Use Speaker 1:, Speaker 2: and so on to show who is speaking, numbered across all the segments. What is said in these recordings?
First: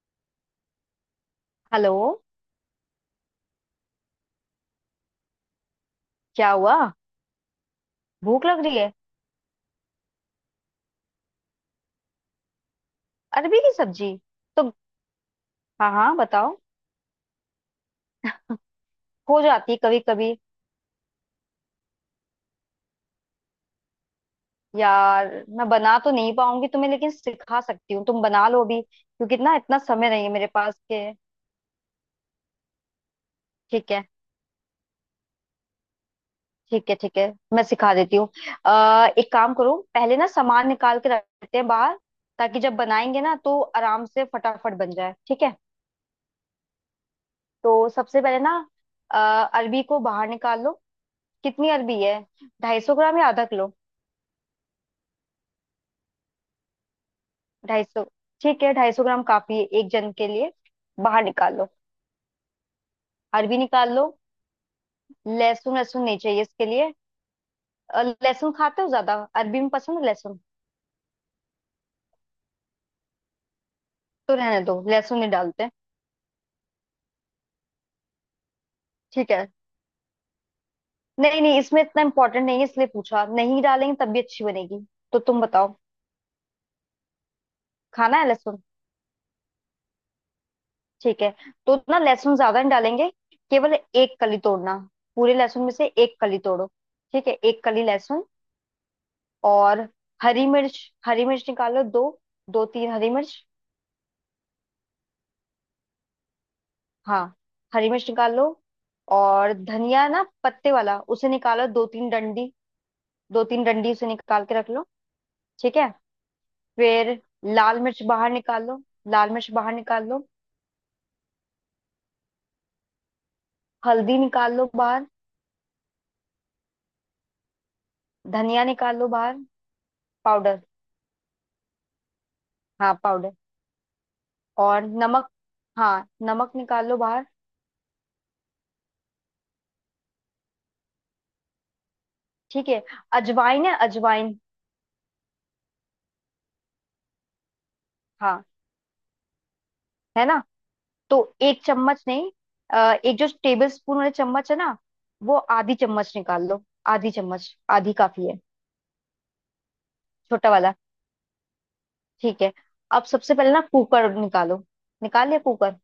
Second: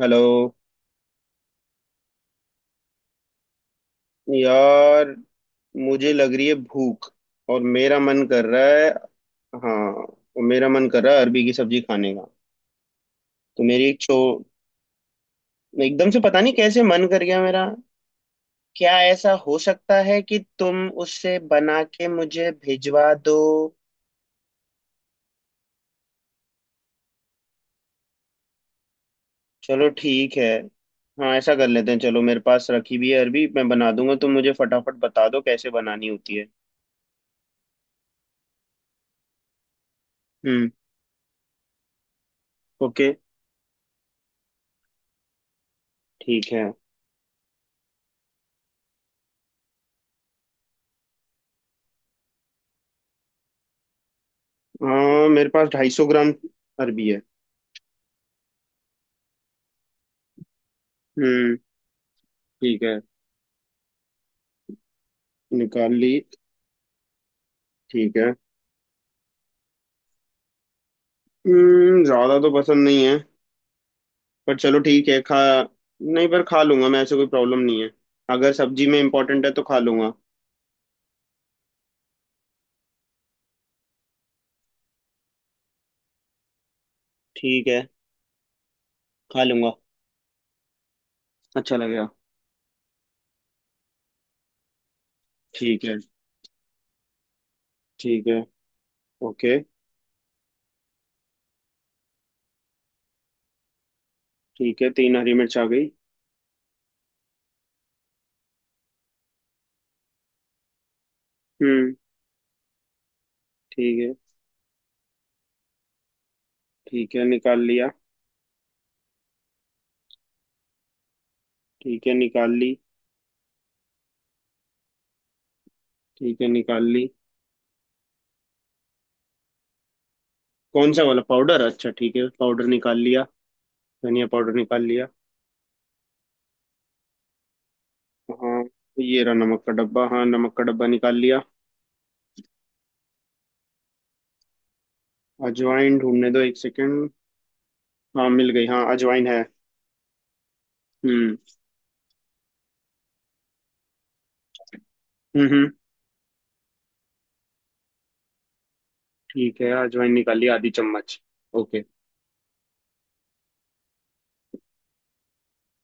Speaker 1: Hello
Speaker 2: hello.
Speaker 1: यार, मुझे लग रही
Speaker 2: क्या
Speaker 1: है
Speaker 2: हुआ?
Speaker 1: भूख। और मेरा मन कर
Speaker 2: भूख लग
Speaker 1: रहा
Speaker 2: रही
Speaker 1: है।
Speaker 2: है?
Speaker 1: हाँ, और मेरा मन कर रहा है अरबी की सब्जी खाने का।
Speaker 2: अरबी
Speaker 1: तो
Speaker 2: की
Speaker 1: मेरी एक
Speaker 2: सब्जी?
Speaker 1: छो
Speaker 2: तो हाँ
Speaker 1: एकदम
Speaker 2: हाँ
Speaker 1: से पता नहीं
Speaker 2: बताओ।
Speaker 1: कैसे मन कर गया मेरा। क्या ऐसा
Speaker 2: हो
Speaker 1: हो
Speaker 2: जाती है
Speaker 1: सकता
Speaker 2: कभी
Speaker 1: है
Speaker 2: कभी।
Speaker 1: कि तुम उससे बना के मुझे भिजवा दो?
Speaker 2: यार, मैं बना तो नहीं पाऊंगी तुम्हें, लेकिन सिखा सकती हूँ। तुम बना लो अभी, क्योंकि ना इतना
Speaker 1: चलो
Speaker 2: समय नहीं है
Speaker 1: ठीक
Speaker 2: मेरे
Speaker 1: है।
Speaker 2: पास के।
Speaker 1: हाँ, ऐसा कर लेते हैं। चलो, मेरे पास रखी भी है अरबी। मैं बना
Speaker 2: ठीक है
Speaker 1: दूंगा, तुम मुझे फटाफट बता दो कैसे बनानी होती है।
Speaker 2: ठीक है ठीक है, मैं सिखा देती हूँ। अः एक काम करो, पहले ना सामान
Speaker 1: हम्म।
Speaker 2: निकाल के रखते हैं बाहर, ताकि जब
Speaker 1: ओके।
Speaker 2: बनाएंगे ना तो आराम से फटाफट बन जाए। ठीक है
Speaker 1: ठीक है।
Speaker 2: तो सबसे पहले ना अरबी को बाहर निकाल लो। कितनी अरबी है? 250 ग्राम या आधा किलो?
Speaker 1: हाँ, मेरे पास 250 ग्राम अरबी है।
Speaker 2: 250? ठीक है, 250 ग्राम काफी है एक जन के लिए। बाहर निकाल
Speaker 1: हम्म।
Speaker 2: लो,
Speaker 1: ठीक है,
Speaker 2: अरबी निकाल लो। लहसुन,
Speaker 1: निकाल
Speaker 2: लहसुन
Speaker 1: ली।
Speaker 2: नहीं चाहिए इसके लिए।
Speaker 1: ठीक है।
Speaker 2: लहसुन खाते हो ज्यादा? अरबी में पसंद है लहसुन?
Speaker 1: हम्म, ज्यादा तो पसंद नहीं है।
Speaker 2: तो
Speaker 1: पर
Speaker 2: रहने
Speaker 1: चलो
Speaker 2: दो,
Speaker 1: ठीक
Speaker 2: लहसुन
Speaker 1: है,
Speaker 2: नहीं
Speaker 1: खा
Speaker 2: डालते।
Speaker 1: नहीं, पर खा लूंगा मैं। ऐसे कोई प्रॉब्लम नहीं है। अगर सब्जी में
Speaker 2: ठीक
Speaker 1: इम्पोर्टेंट
Speaker 2: है,
Speaker 1: है तो खा लूंगा।
Speaker 2: नहीं नहीं, इसमें इतना इम्पोर्टेंट नहीं है, इसलिए पूछा। नहीं डालेंगे तब भी अच्छी बनेगी। तो तुम बताओ,
Speaker 1: ठीक है,
Speaker 2: खाना है लहसुन?
Speaker 1: खा लूंगा,
Speaker 2: ठीक है,
Speaker 1: अच्छा
Speaker 2: तो ना
Speaker 1: लगेगा।
Speaker 2: लहसुन ज्यादा नहीं डालेंगे, केवल एक कली तोड़ना। पूरे लहसुन में
Speaker 1: ठीक
Speaker 2: से
Speaker 1: है।
Speaker 2: एक कली तोड़ो। ठीक है, एक कली लहसुन।
Speaker 1: ठीक है। ओके।
Speaker 2: और हरी मिर्च, हरी मिर्च निकालो दो, 2-3 हरी मिर्च।
Speaker 1: ठीक है, तीन हरी मिर्च आ गई।
Speaker 2: हाँ, हरी मिर्च निकाल लो। और धनिया ना, पत्ते वाला, उसे निकालो दो
Speaker 1: हम्म।
Speaker 2: तीन डंडी दो तीन डंडी
Speaker 1: ठीक
Speaker 2: उसे
Speaker 1: है।
Speaker 2: निकाल के रख लो। ठीक है,
Speaker 1: ठीक
Speaker 2: फिर
Speaker 1: है, निकाल
Speaker 2: लाल
Speaker 1: लिया।
Speaker 2: मिर्च बाहर निकाल लो। लाल मिर्च बाहर निकाल लो।
Speaker 1: ठीक है, निकाल ली।
Speaker 2: हल्दी निकाल लो बाहर।
Speaker 1: ठीक है, निकाल ली।
Speaker 2: धनिया निकाल लो बाहर, पाउडर।
Speaker 1: कौन सा वाला पाउडर? अच्छा ठीक है, पाउडर
Speaker 2: हाँ
Speaker 1: निकाल लिया।
Speaker 2: पाउडर।
Speaker 1: धनिया पाउडर निकाल
Speaker 2: और
Speaker 1: लिया।
Speaker 2: नमक, हाँ नमक निकाल लो बाहर।
Speaker 1: हाँ, ये रहा नमक का डब्बा। हाँ, नमक का डब्बा निकाल लिया।
Speaker 2: ठीक है, अजवाइन है? अजवाइन,
Speaker 1: अजवाइन ढूंढने दो, एक सेकंड। हाँ,
Speaker 2: हाँ,
Speaker 1: मिल गई। हाँ, अजवाइन है।
Speaker 2: है ना? तो
Speaker 1: हम्म।
Speaker 2: एक चम्मच नहीं, अ, एक जो टेबल स्पून वाले चम्मच है ना, वो
Speaker 1: हम्म हम्म,
Speaker 2: आधी चम्मच निकाल लो। आधी चम्मच, आधी काफी है।
Speaker 1: ठीक है, अजवाइन निकाली
Speaker 2: छोटा
Speaker 1: आधी
Speaker 2: वाला।
Speaker 1: चम्मच। ओके।
Speaker 2: ठीक है, अब सबसे पहले ना कुकर निकालो। निकाल लिया कुकर?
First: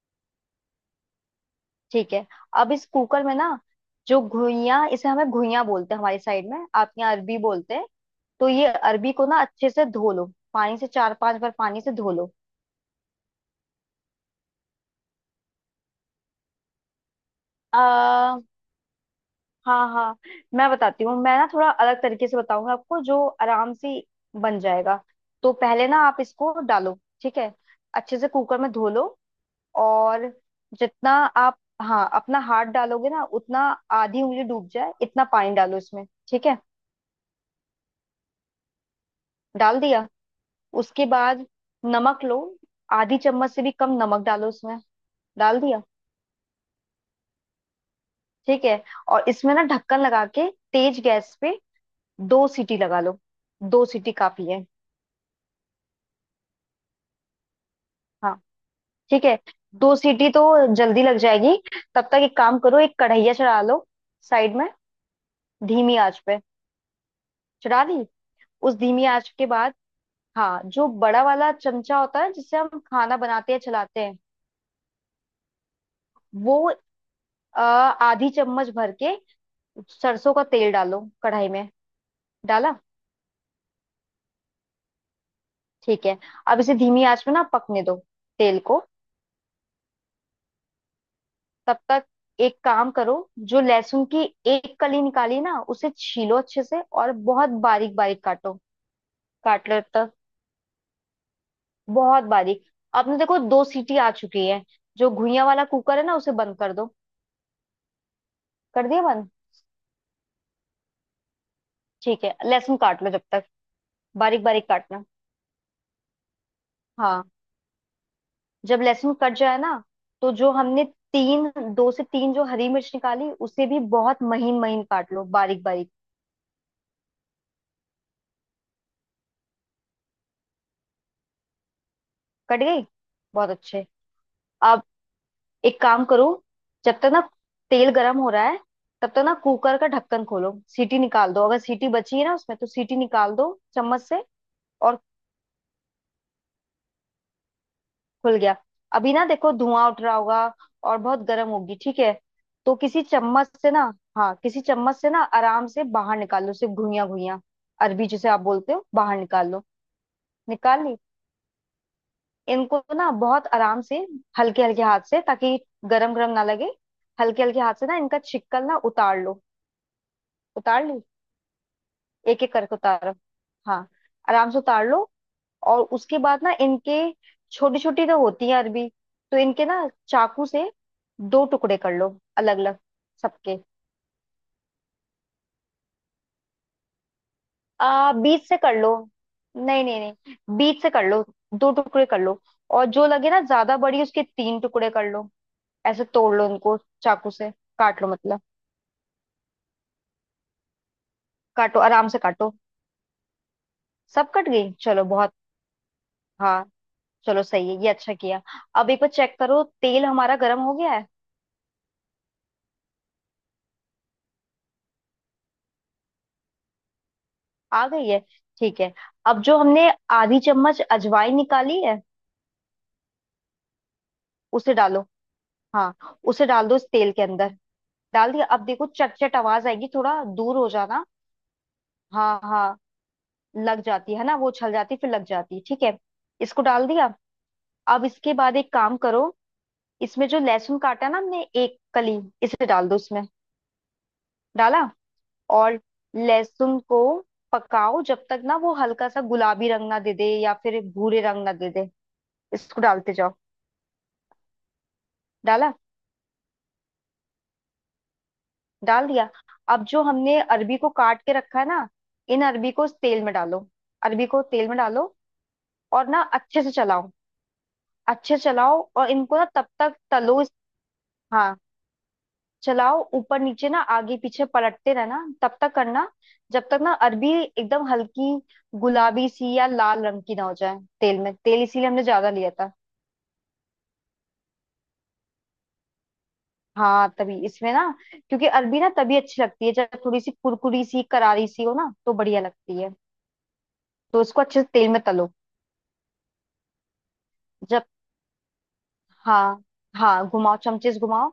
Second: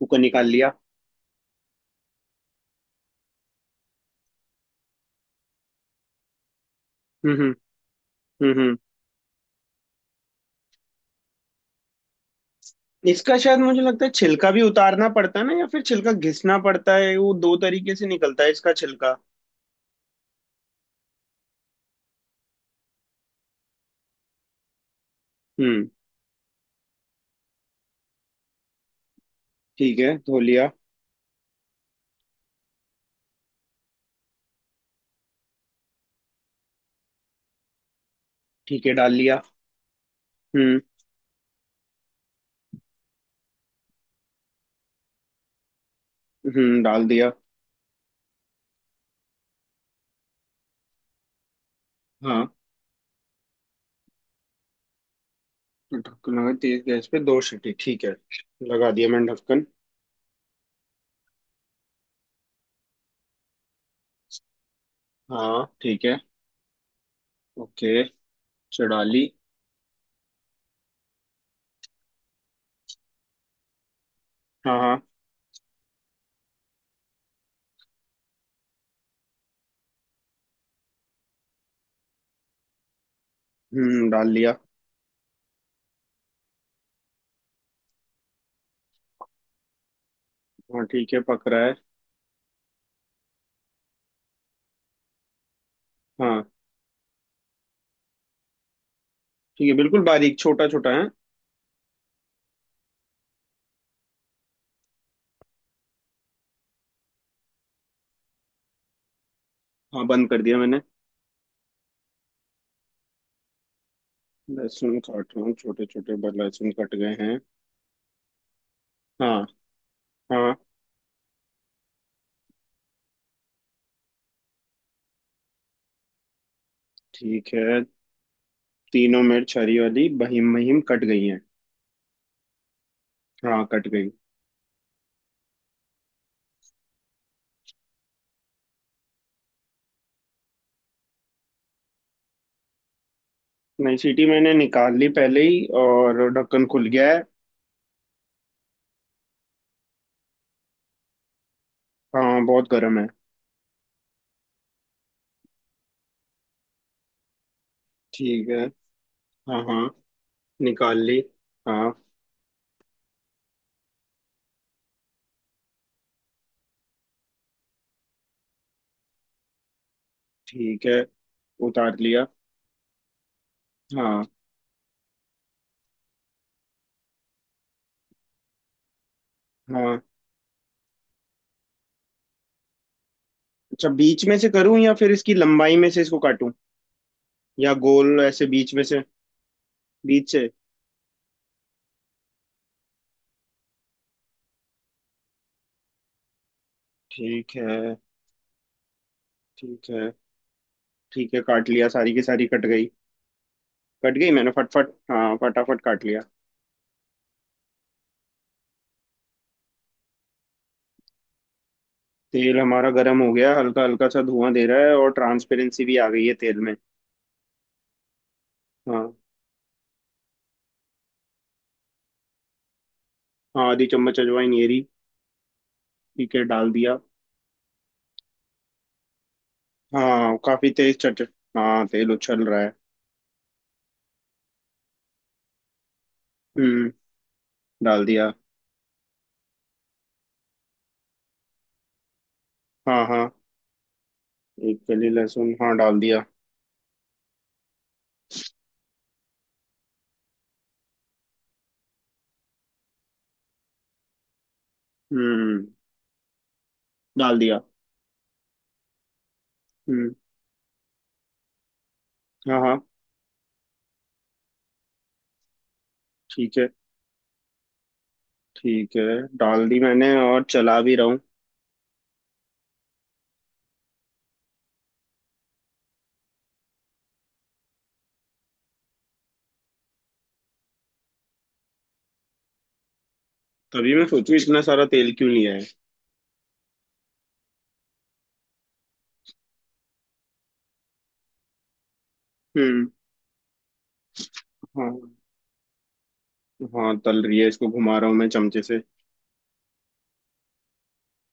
Speaker 1: कुकर निकाल लिया।
Speaker 2: ठीक है, अब इस कुकर में ना, जो घुइयां, इसे हमें घुइयां बोलते हैं हमारी साइड में, आप यहाँ अरबी
Speaker 1: हम्म। हम्म।
Speaker 2: बोलते हैं, तो
Speaker 1: हम्म
Speaker 2: ये
Speaker 1: हम्म।
Speaker 2: अरबी को ना अच्छे से धो लो। पानी से, 4-5 बार पानी से धो लो।
Speaker 1: इसका शायद मुझे लगता है छिलका भी उतारना पड़ता है ना, या फिर छिलका घिसना पड़ता है। वो दो तरीके से
Speaker 2: आ,
Speaker 1: निकलता है इसका छिलका।
Speaker 2: हाँ हाँ, मैं बताती हूँ। मैं ना थोड़ा अलग तरीके से बताऊंगा आपको, जो आराम से बन जाएगा। तो पहले
Speaker 1: हम्म।
Speaker 2: ना आप इसको डालो, ठीक है, अच्छे से कुकर में धो लो।
Speaker 1: ठीक है,
Speaker 2: और
Speaker 1: धो लिया।
Speaker 2: जितना आप, हाँ, अपना हाथ डालोगे ना, उतना, आधी उंगली डूब जाए, इतना पानी डालो इसमें। ठीक है,
Speaker 1: ठीक है, डाल लिया।
Speaker 2: डाल दिया?
Speaker 1: हम्म।
Speaker 2: उसके बाद नमक लो, आधी चम्मच से भी कम नमक डालो उसमें। डाल दिया?
Speaker 1: हम्म, डाल दिया।
Speaker 2: ठीक है, और इसमें ना ढक्कन लगा के तेज गैस पे
Speaker 1: हाँ,
Speaker 2: 2 सीटी लगा लो। 2 सीटी काफी है।
Speaker 1: ढक्कन लगा, तेज गैस पे दो सीटी, ठीक है।
Speaker 2: हाँ
Speaker 1: लगा दिया
Speaker 2: ठीक
Speaker 1: मैंने
Speaker 2: है,
Speaker 1: ढक्कन।
Speaker 2: 2 सीटी तो जल्दी लग जाएगी। तब तक एक काम करो, एक कढ़ैया चढ़ा लो साइड में,
Speaker 1: हाँ
Speaker 2: धीमी
Speaker 1: ठीक है।
Speaker 2: आंच पे। चढ़ा दी?
Speaker 1: ओके।
Speaker 2: उस
Speaker 1: चढ़ा
Speaker 2: धीमी
Speaker 1: ली।
Speaker 2: आंच के बाद, हाँ, जो बड़ा वाला चमचा होता है जिससे हम खाना बनाते हैं, चलाते हैं,
Speaker 1: हाँ हाँ।
Speaker 2: वो आधी चम्मच भर के सरसों का तेल डालो कढ़ाई में। डाला?
Speaker 1: हम्म, डाल लिया।
Speaker 2: ठीक है, अब इसे धीमी आंच में ना पकने दो तेल को।
Speaker 1: हाँ ठीक है, पक रहा है।
Speaker 2: तब तक एक काम करो, जो लहसुन की एक कली निकाली ना, उसे छीलो
Speaker 1: हाँ।
Speaker 2: अच्छे से और बहुत बारीक बारीक काटो।
Speaker 1: ठीक
Speaker 2: काट
Speaker 1: है,
Speaker 2: लो
Speaker 1: बिल्कुल
Speaker 2: तक,
Speaker 1: बारीक छोटा छोटा है।
Speaker 2: बहुत बारीक। आपने देखो, 2 सीटी आ चुकी है, जो घुइयां वाला कुकर है ना, उसे बंद कर दो। कर दिया बंद?
Speaker 1: हाँ, बंद कर दिया मैंने।
Speaker 2: ठीक है, लहसुन काट लो जब तक, बारीक बारीक
Speaker 1: लहसुन
Speaker 2: काटना।
Speaker 1: काट रहा हूँ, छोटे छोटे लहसुन कट गए
Speaker 2: हाँ,
Speaker 1: हैं।
Speaker 2: जब लहसुन कट
Speaker 1: हाँ।
Speaker 2: जाए ना, तो जो
Speaker 1: हाँ।
Speaker 2: हमने तीन, दो से तीन जो हरी मिर्च निकाली, उसे भी बहुत महीन महीन काट लो, बारीक बारीक।
Speaker 1: ठीक है, तीनों मिर्च हरी वाली बहीम बहीम कट गई हैं।
Speaker 2: कट गई, बहुत
Speaker 1: हाँ,
Speaker 2: अच्छे।
Speaker 1: कट गई।
Speaker 2: अब एक काम करो, जब तक ना तेल गरम हो रहा है, तब तक ना कुकर का ढक्कन खोलो, सीटी निकाल दो, अगर सीटी बची है ना उसमें तो सीटी निकाल दो
Speaker 1: नहीं,
Speaker 2: चम्मच से।
Speaker 1: सीटी मैंने निकाल
Speaker 2: और
Speaker 1: ली पहले ही, और ढक्कन खुल गया है।
Speaker 2: खुल गया? अभी ना देखो, धुआं उठ रहा होगा और बहुत गर्म होगी। ठीक है,
Speaker 1: हाँ, बहुत
Speaker 2: तो
Speaker 1: गर्म
Speaker 2: किसी
Speaker 1: है।
Speaker 2: चम्मच से ना, हाँ, किसी चम्मच से ना आराम से बाहर निकाल लो सिर्फ घुइयां, घुइयां, अरबी, जिसे आप
Speaker 1: ठीक है।
Speaker 2: बोलते हो, बाहर निकाल
Speaker 1: हाँ
Speaker 2: लो।
Speaker 1: हाँ,
Speaker 2: निकाल ली?
Speaker 1: निकाल ली। हाँ
Speaker 2: इनको ना बहुत आराम से, हल्के हल्के हाथ से, ताकि गरम गरम ना लगे, हल्के हल्के हाथ से ना इनका छिक्कल ना उतार लो।
Speaker 1: ठीक
Speaker 2: उतार ली?
Speaker 1: है, उतार लिया।
Speaker 2: एक एक करके उतारो। हाँ,
Speaker 1: हाँ।
Speaker 2: आराम से उतार लो। और उसके बाद ना इनके, छोटी छोटी तो होती है अरबी, तो इनके ना
Speaker 1: हाँ।
Speaker 2: चाकू से दो टुकड़े कर लो, अलग अलग सबके।
Speaker 1: अच्छा, बीच में से करूँ या फिर इसकी लंबाई में से इसको काटूं? या
Speaker 2: आ
Speaker 1: गोल ऐसे
Speaker 2: बीच से
Speaker 1: बीच
Speaker 2: कर
Speaker 1: में
Speaker 2: लो,
Speaker 1: से?
Speaker 2: नहीं नहीं
Speaker 1: बीच से।
Speaker 2: नहीं, बीच से कर लो, दो टुकड़े कर लो। और जो लगे ना ज्यादा बड़ी, उसके तीन टुकड़े कर लो, ऐसे तोड़ लो उनको, चाकू से
Speaker 1: ठीक है।
Speaker 2: काट लो, मतलब।
Speaker 1: ठीक है। ठीक है, काट
Speaker 2: काटो,
Speaker 1: लिया,
Speaker 2: आराम
Speaker 1: सारी
Speaker 2: से
Speaker 1: की सारी
Speaker 2: काटो।
Speaker 1: कट गई। कट गई
Speaker 2: सब कट
Speaker 1: मैंने
Speaker 2: गई?
Speaker 1: फटफट।
Speaker 2: चलो बहुत,
Speaker 1: हाँ, फटाफट काट लिया।
Speaker 2: हाँ, चलो सही है, ये अच्छा किया। अब एक बार चेक करो, तेल हमारा गर्म हो गया है?
Speaker 1: तेल हमारा गर्म हो गया, हल्का हल्का सा धुआं दे रहा है, और ट्रांसपेरेंसी भी आ गई है तेल में।
Speaker 2: आ गई है? ठीक है,
Speaker 1: हाँ।
Speaker 2: अब जो हमने आधी चम्मच अजवाइन निकाली है,
Speaker 1: हाँ, आधी चम्मच अजवाइन ये
Speaker 2: उसे
Speaker 1: रही।
Speaker 2: डालो, हाँ,
Speaker 1: ठीक है,
Speaker 2: उसे डाल
Speaker 1: डाल
Speaker 2: दो इस
Speaker 1: दिया।
Speaker 2: तेल के अंदर। डाल दिया? अब देखो, चट चट आवाज आएगी, थोड़ा
Speaker 1: हाँ,
Speaker 2: दूर हो
Speaker 1: काफी तेज
Speaker 2: जाना।
Speaker 1: चट। हाँ, तेल
Speaker 2: हाँ
Speaker 1: उछल रहा है।
Speaker 2: हाँ, लग जाती है ना, वो छल जाती, फिर लग जाती है। ठीक है, इसको डाल
Speaker 1: हम्म,
Speaker 2: दिया। अब
Speaker 1: डाल दिया।
Speaker 2: इसके बाद एक काम करो, इसमें जो लहसुन काटा ना हमने एक कली, इसे डाल दो
Speaker 1: हाँ
Speaker 2: इसमें।
Speaker 1: हाँ,
Speaker 2: डाला?
Speaker 1: एक कली लहसुन, हाँ
Speaker 2: और
Speaker 1: डाल दिया।
Speaker 2: लहसुन को पकाओ जब तक ना वो हल्का सा गुलाबी रंग ना दे दे, या फिर भूरे रंग ना दे दे। इसको डालते जाओ।
Speaker 1: हम्म,
Speaker 2: डाला?
Speaker 1: डाल दिया।
Speaker 2: डाल दिया? अब जो
Speaker 1: हम्म।
Speaker 2: हमने अरबी को काट के रखा है ना, इन
Speaker 1: हाँ
Speaker 2: अरबी
Speaker 1: हाँ।
Speaker 2: को इस तेल में डालो। अरबी को तेल में डालो और ना
Speaker 1: ठीक
Speaker 2: अच्छे
Speaker 1: है।
Speaker 2: से चलाओ। अच्छे से चलाओ,
Speaker 1: ठीक है,
Speaker 2: और इनको ना तब
Speaker 1: डाल दी
Speaker 2: तक
Speaker 1: मैंने,
Speaker 2: तलो
Speaker 1: और
Speaker 2: इस-,
Speaker 1: चला भी रहा हूँ।
Speaker 2: हाँ, चलाओ ऊपर नीचे ना, आगे पीछे पलटते रहना, तब तक करना जब तक ना अरबी एकदम हल्की गुलाबी सी या लाल रंग की ना हो जाए तेल में। तेल इसीलिए हमने ज्यादा लिया था।
Speaker 1: तभी मैं सोचूं, इतना सारा तेल क्यों लिया है।
Speaker 2: हाँ, तभी इसमें ना, क्योंकि अरबी ना तभी अच्छी लगती है जब थोड़ी सी कुरकुरी सी, करारी सी हो ना, तो बढ़िया लगती
Speaker 1: हम्म।
Speaker 2: है। तो इसको अच्छे से तेल में
Speaker 1: हाँ।
Speaker 2: तलो।
Speaker 1: हाँ, तल रही है, इसको
Speaker 2: जब,
Speaker 1: घुमा रहा हूँ मैं चमचे से।
Speaker 2: हाँ, हाँ घुमाओ चमचे से, घुमाओ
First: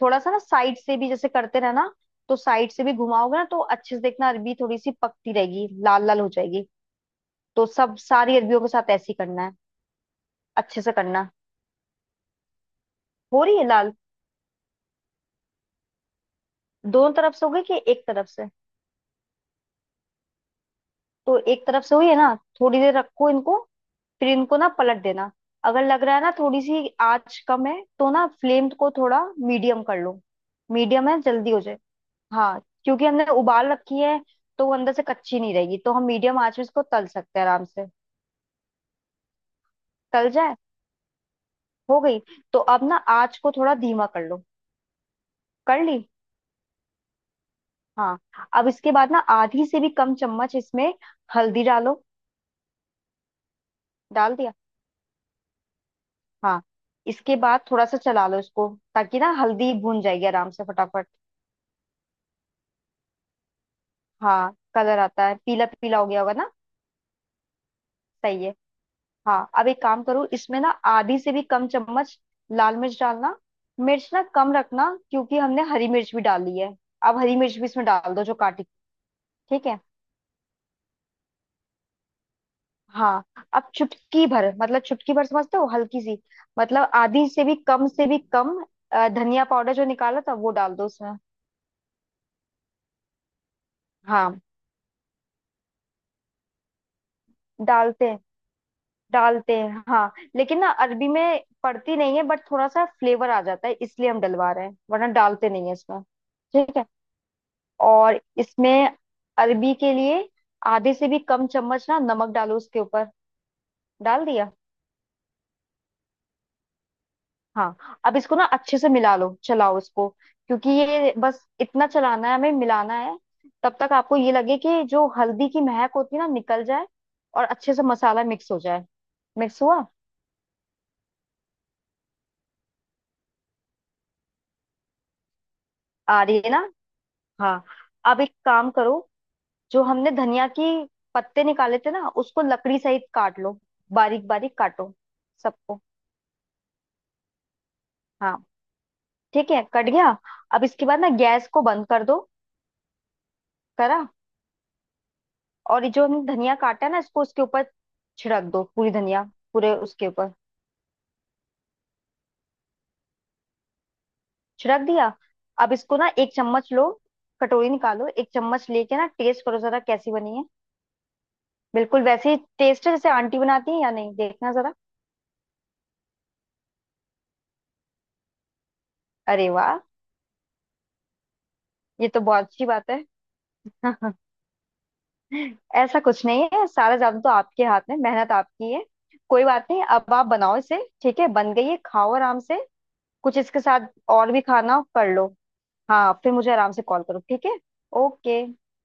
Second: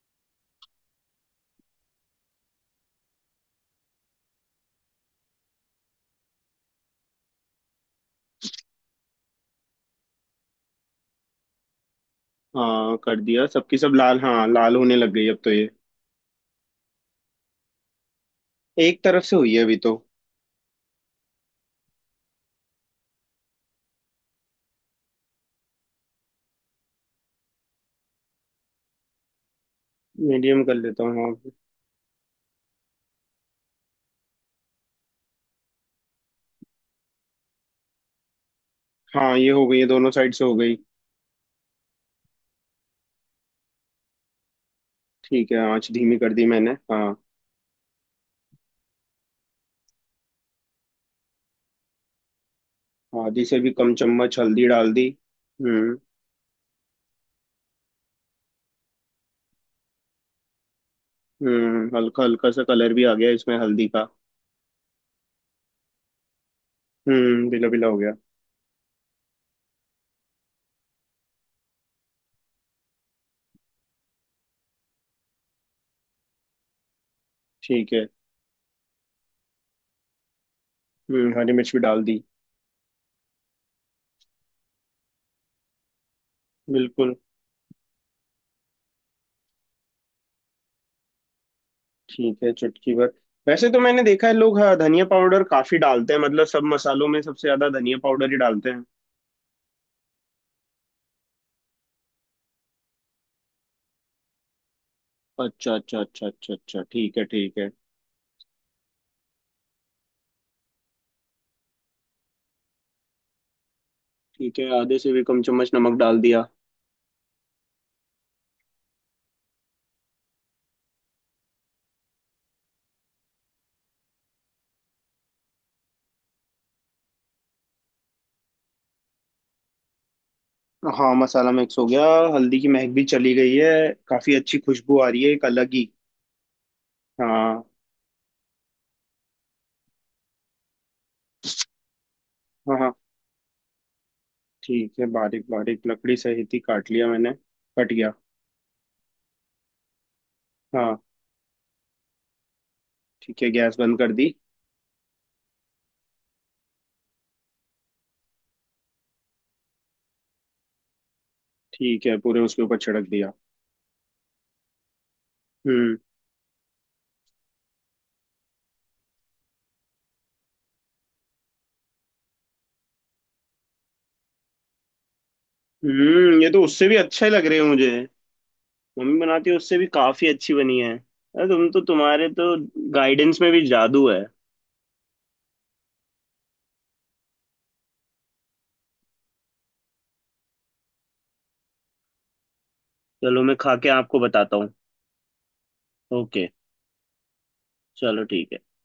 Speaker 2: थोड़ा सा ना साइड से भी जैसे करते रहना। तो साइड से भी घुमाओगे ना, तो अच्छे से देखना, अरबी थोड़ी सी पकती रहेगी, लाल लाल हो जाएगी। तो सब सारी अरबियों के साथ ऐसे ही करना है। अच्छे से करना।
Speaker 1: हाँ, कर
Speaker 2: हो
Speaker 1: दिया,
Speaker 2: रही है
Speaker 1: सबकी सब
Speaker 2: लाल?
Speaker 1: लाल, हाँ लाल होने लग गई अब तो ये।
Speaker 2: दोनों तरफ से हो गई कि एक तरफ से?
Speaker 1: एक तरफ से हुई है अभी तो।
Speaker 2: तो एक तरफ से हुई है ना, थोड़ी देर रखो इनको, फिर इनको ना पलट देना। अगर लग रहा है ना थोड़ी सी आंच कम है, तो ना फ्लेम को थोड़ा मीडियम कर लो।
Speaker 1: मीडियम कर लेता
Speaker 2: मीडियम है,
Speaker 1: हूँ हाँ।
Speaker 2: जल्दी हो जाए, हाँ, क्योंकि हमने उबाल रखी है, तो वो अंदर से कच्ची नहीं रहेगी, तो हम मीडियम आंच में इसको तल सकते हैं आराम से।
Speaker 1: हाँ, ये हो गई है, दोनों
Speaker 2: तल
Speaker 1: साइड से हो
Speaker 2: जाए?
Speaker 1: गई।
Speaker 2: हो गई? तो अब ना आंच को थोड़ा धीमा कर लो।
Speaker 1: ठीक है,
Speaker 2: कर
Speaker 1: आँच
Speaker 2: ली?
Speaker 1: धीमी कर दी मैंने हाँ।
Speaker 2: हाँ, अब इसके बाद ना आधी से भी कम चम्मच इसमें हल्दी डालो।
Speaker 1: आधी से भी कम
Speaker 2: डाल
Speaker 1: चम्मच
Speaker 2: दिया?
Speaker 1: हल्दी डाल दी। हम्म।
Speaker 2: हाँ, इसके बाद थोड़ा सा चला लो इसको, ताकि ना हल्दी भून जाएगी आराम से फटाफट।
Speaker 1: हम्म, हल्का हल्का सा कलर भी आ गया इसमें हल्दी का।
Speaker 2: हाँ, कलर आता है, पीला पीला हो गया होगा ना?
Speaker 1: हम्म, बिला बिला हो गया।
Speaker 2: सही है। हाँ, अब एक काम करो, इसमें ना आधी से भी कम चम्मच लाल मिर्च डालना। मिर्च ना कम रखना, क्योंकि हमने हरी मिर्च भी डाली है। अब हरी मिर्च भी इसमें
Speaker 1: ठीक है।
Speaker 2: डाल दो, जो काटी। ठीक है,
Speaker 1: हम्म, हरी मिर्च भी डाल दी।
Speaker 2: हाँ। अब चुटकी भर, मतलब चुटकी भर समझते हो, हल्की सी, मतलब
Speaker 1: बिल्कुल।
Speaker 2: आधी से भी कम धनिया पाउडर जो निकाला था, वो डाल दो उसमें।
Speaker 1: ठीक है, चुटकी भर। वैसे तो मैंने देखा है
Speaker 2: हाँ,
Speaker 1: लोग, हाँ, धनिया पाउडर काफी डालते हैं। मतलब सब मसालों में सबसे ज्यादा धनिया
Speaker 2: डालते हैं
Speaker 1: पाउडर ही डालते हैं।
Speaker 2: डालते हैं, हाँ, लेकिन ना अरबी में पड़ती नहीं है, बट थोड़ा सा फ्लेवर आ जाता है, इसलिए हम डलवा रहे हैं, वरना डालते नहीं है
Speaker 1: अच्छा अच्छा
Speaker 2: इसमें।
Speaker 1: अच्छा अच्छा
Speaker 2: ठीक
Speaker 1: अच्छा,
Speaker 2: है,
Speaker 1: ठीक है ठीक है।
Speaker 2: और इसमें, अरबी के लिए आधे से भी कम चम्मच ना नमक डालो उसके ऊपर। डाल दिया?
Speaker 1: ठीक है, आधे से भी कम चम्मच नमक डाल दिया।
Speaker 2: हाँ, अब इसको ना अच्छे से मिला लो, चलाओ इसको, क्योंकि ये बस इतना चलाना है, हमें मिलाना है, तब तक आपको ये लगे कि जो हल्दी की महक होती है ना, निकल जाए और अच्छे से मसाला मिक्स हो जाए। मिक्स हुआ?
Speaker 1: हाँ, मसाला मिक्स हो गया। हल्दी की महक भी चली गई है। काफी अच्छी खुशबू आ रही है, एक अलग ही।
Speaker 2: आ रही है ना? हाँ,
Speaker 1: हाँ।
Speaker 2: अब एक काम करो, जो हमने धनिया की पत्ते निकाले थे ना, उसको लकड़ी
Speaker 1: हाँ। हाँ।
Speaker 2: सहित काट लो, बारीक बारीक काटो
Speaker 1: ठीक है, बारीक
Speaker 2: सबको।
Speaker 1: बारीक लकड़ी सहित ही काट लिया मैंने। कट गया।
Speaker 2: हाँ, ठीक है, कट गया। अब इसके
Speaker 1: हाँ।
Speaker 2: बाद ना गैस को बंद कर दो।
Speaker 1: ठीक है, गैस
Speaker 2: करा?
Speaker 1: बंद कर दी।
Speaker 2: और ये जो हमने धनिया काटा है ना, इसको उसके ऊपर छिड़क दो पूरी धनिया, पूरे उसके ऊपर।
Speaker 1: ठीक है, पूरे उसके ऊपर छिड़क दिया।
Speaker 2: छिड़क दिया? अब
Speaker 1: हम्म।
Speaker 2: इसको ना एक चम्मच लो, कटोरी निकालो, एक चम्मच लेके ना टेस्ट करो जरा, कैसी बनी है, बिल्कुल वैसे ही टेस्ट है जैसे आंटी बनाती है या नहीं, देखना जरा।
Speaker 1: हम्म, ये तो उससे भी अच्छे लग रहे हैं मुझे। मम्मी
Speaker 2: अरे
Speaker 1: बनाती है उससे
Speaker 2: वाह,
Speaker 1: भी काफी अच्छी बनी है। अरे तुम तो,
Speaker 2: ये तो
Speaker 1: तुम्हारे
Speaker 2: बहुत
Speaker 1: तो
Speaker 2: अच्छी बात है।
Speaker 1: गाइडेंस में भी जादू है।
Speaker 2: ऐसा कुछ नहीं है, सारा जादू तो आपके हाथ में, मेहनत आपकी है। कोई बात नहीं, अब आप बनाओ इसे। ठीक है, बन गई है, खाओ आराम से, कुछ
Speaker 1: चलो, मैं
Speaker 2: इसके
Speaker 1: खा
Speaker 2: साथ
Speaker 1: के आपको
Speaker 2: और भी
Speaker 1: बताता हूँ।
Speaker 2: खाना कर लो। हाँ, फिर
Speaker 1: ओके।
Speaker 2: मुझे आराम से कॉल करो। ठीक है,
Speaker 1: चलो
Speaker 2: ओके।
Speaker 1: ठीक है।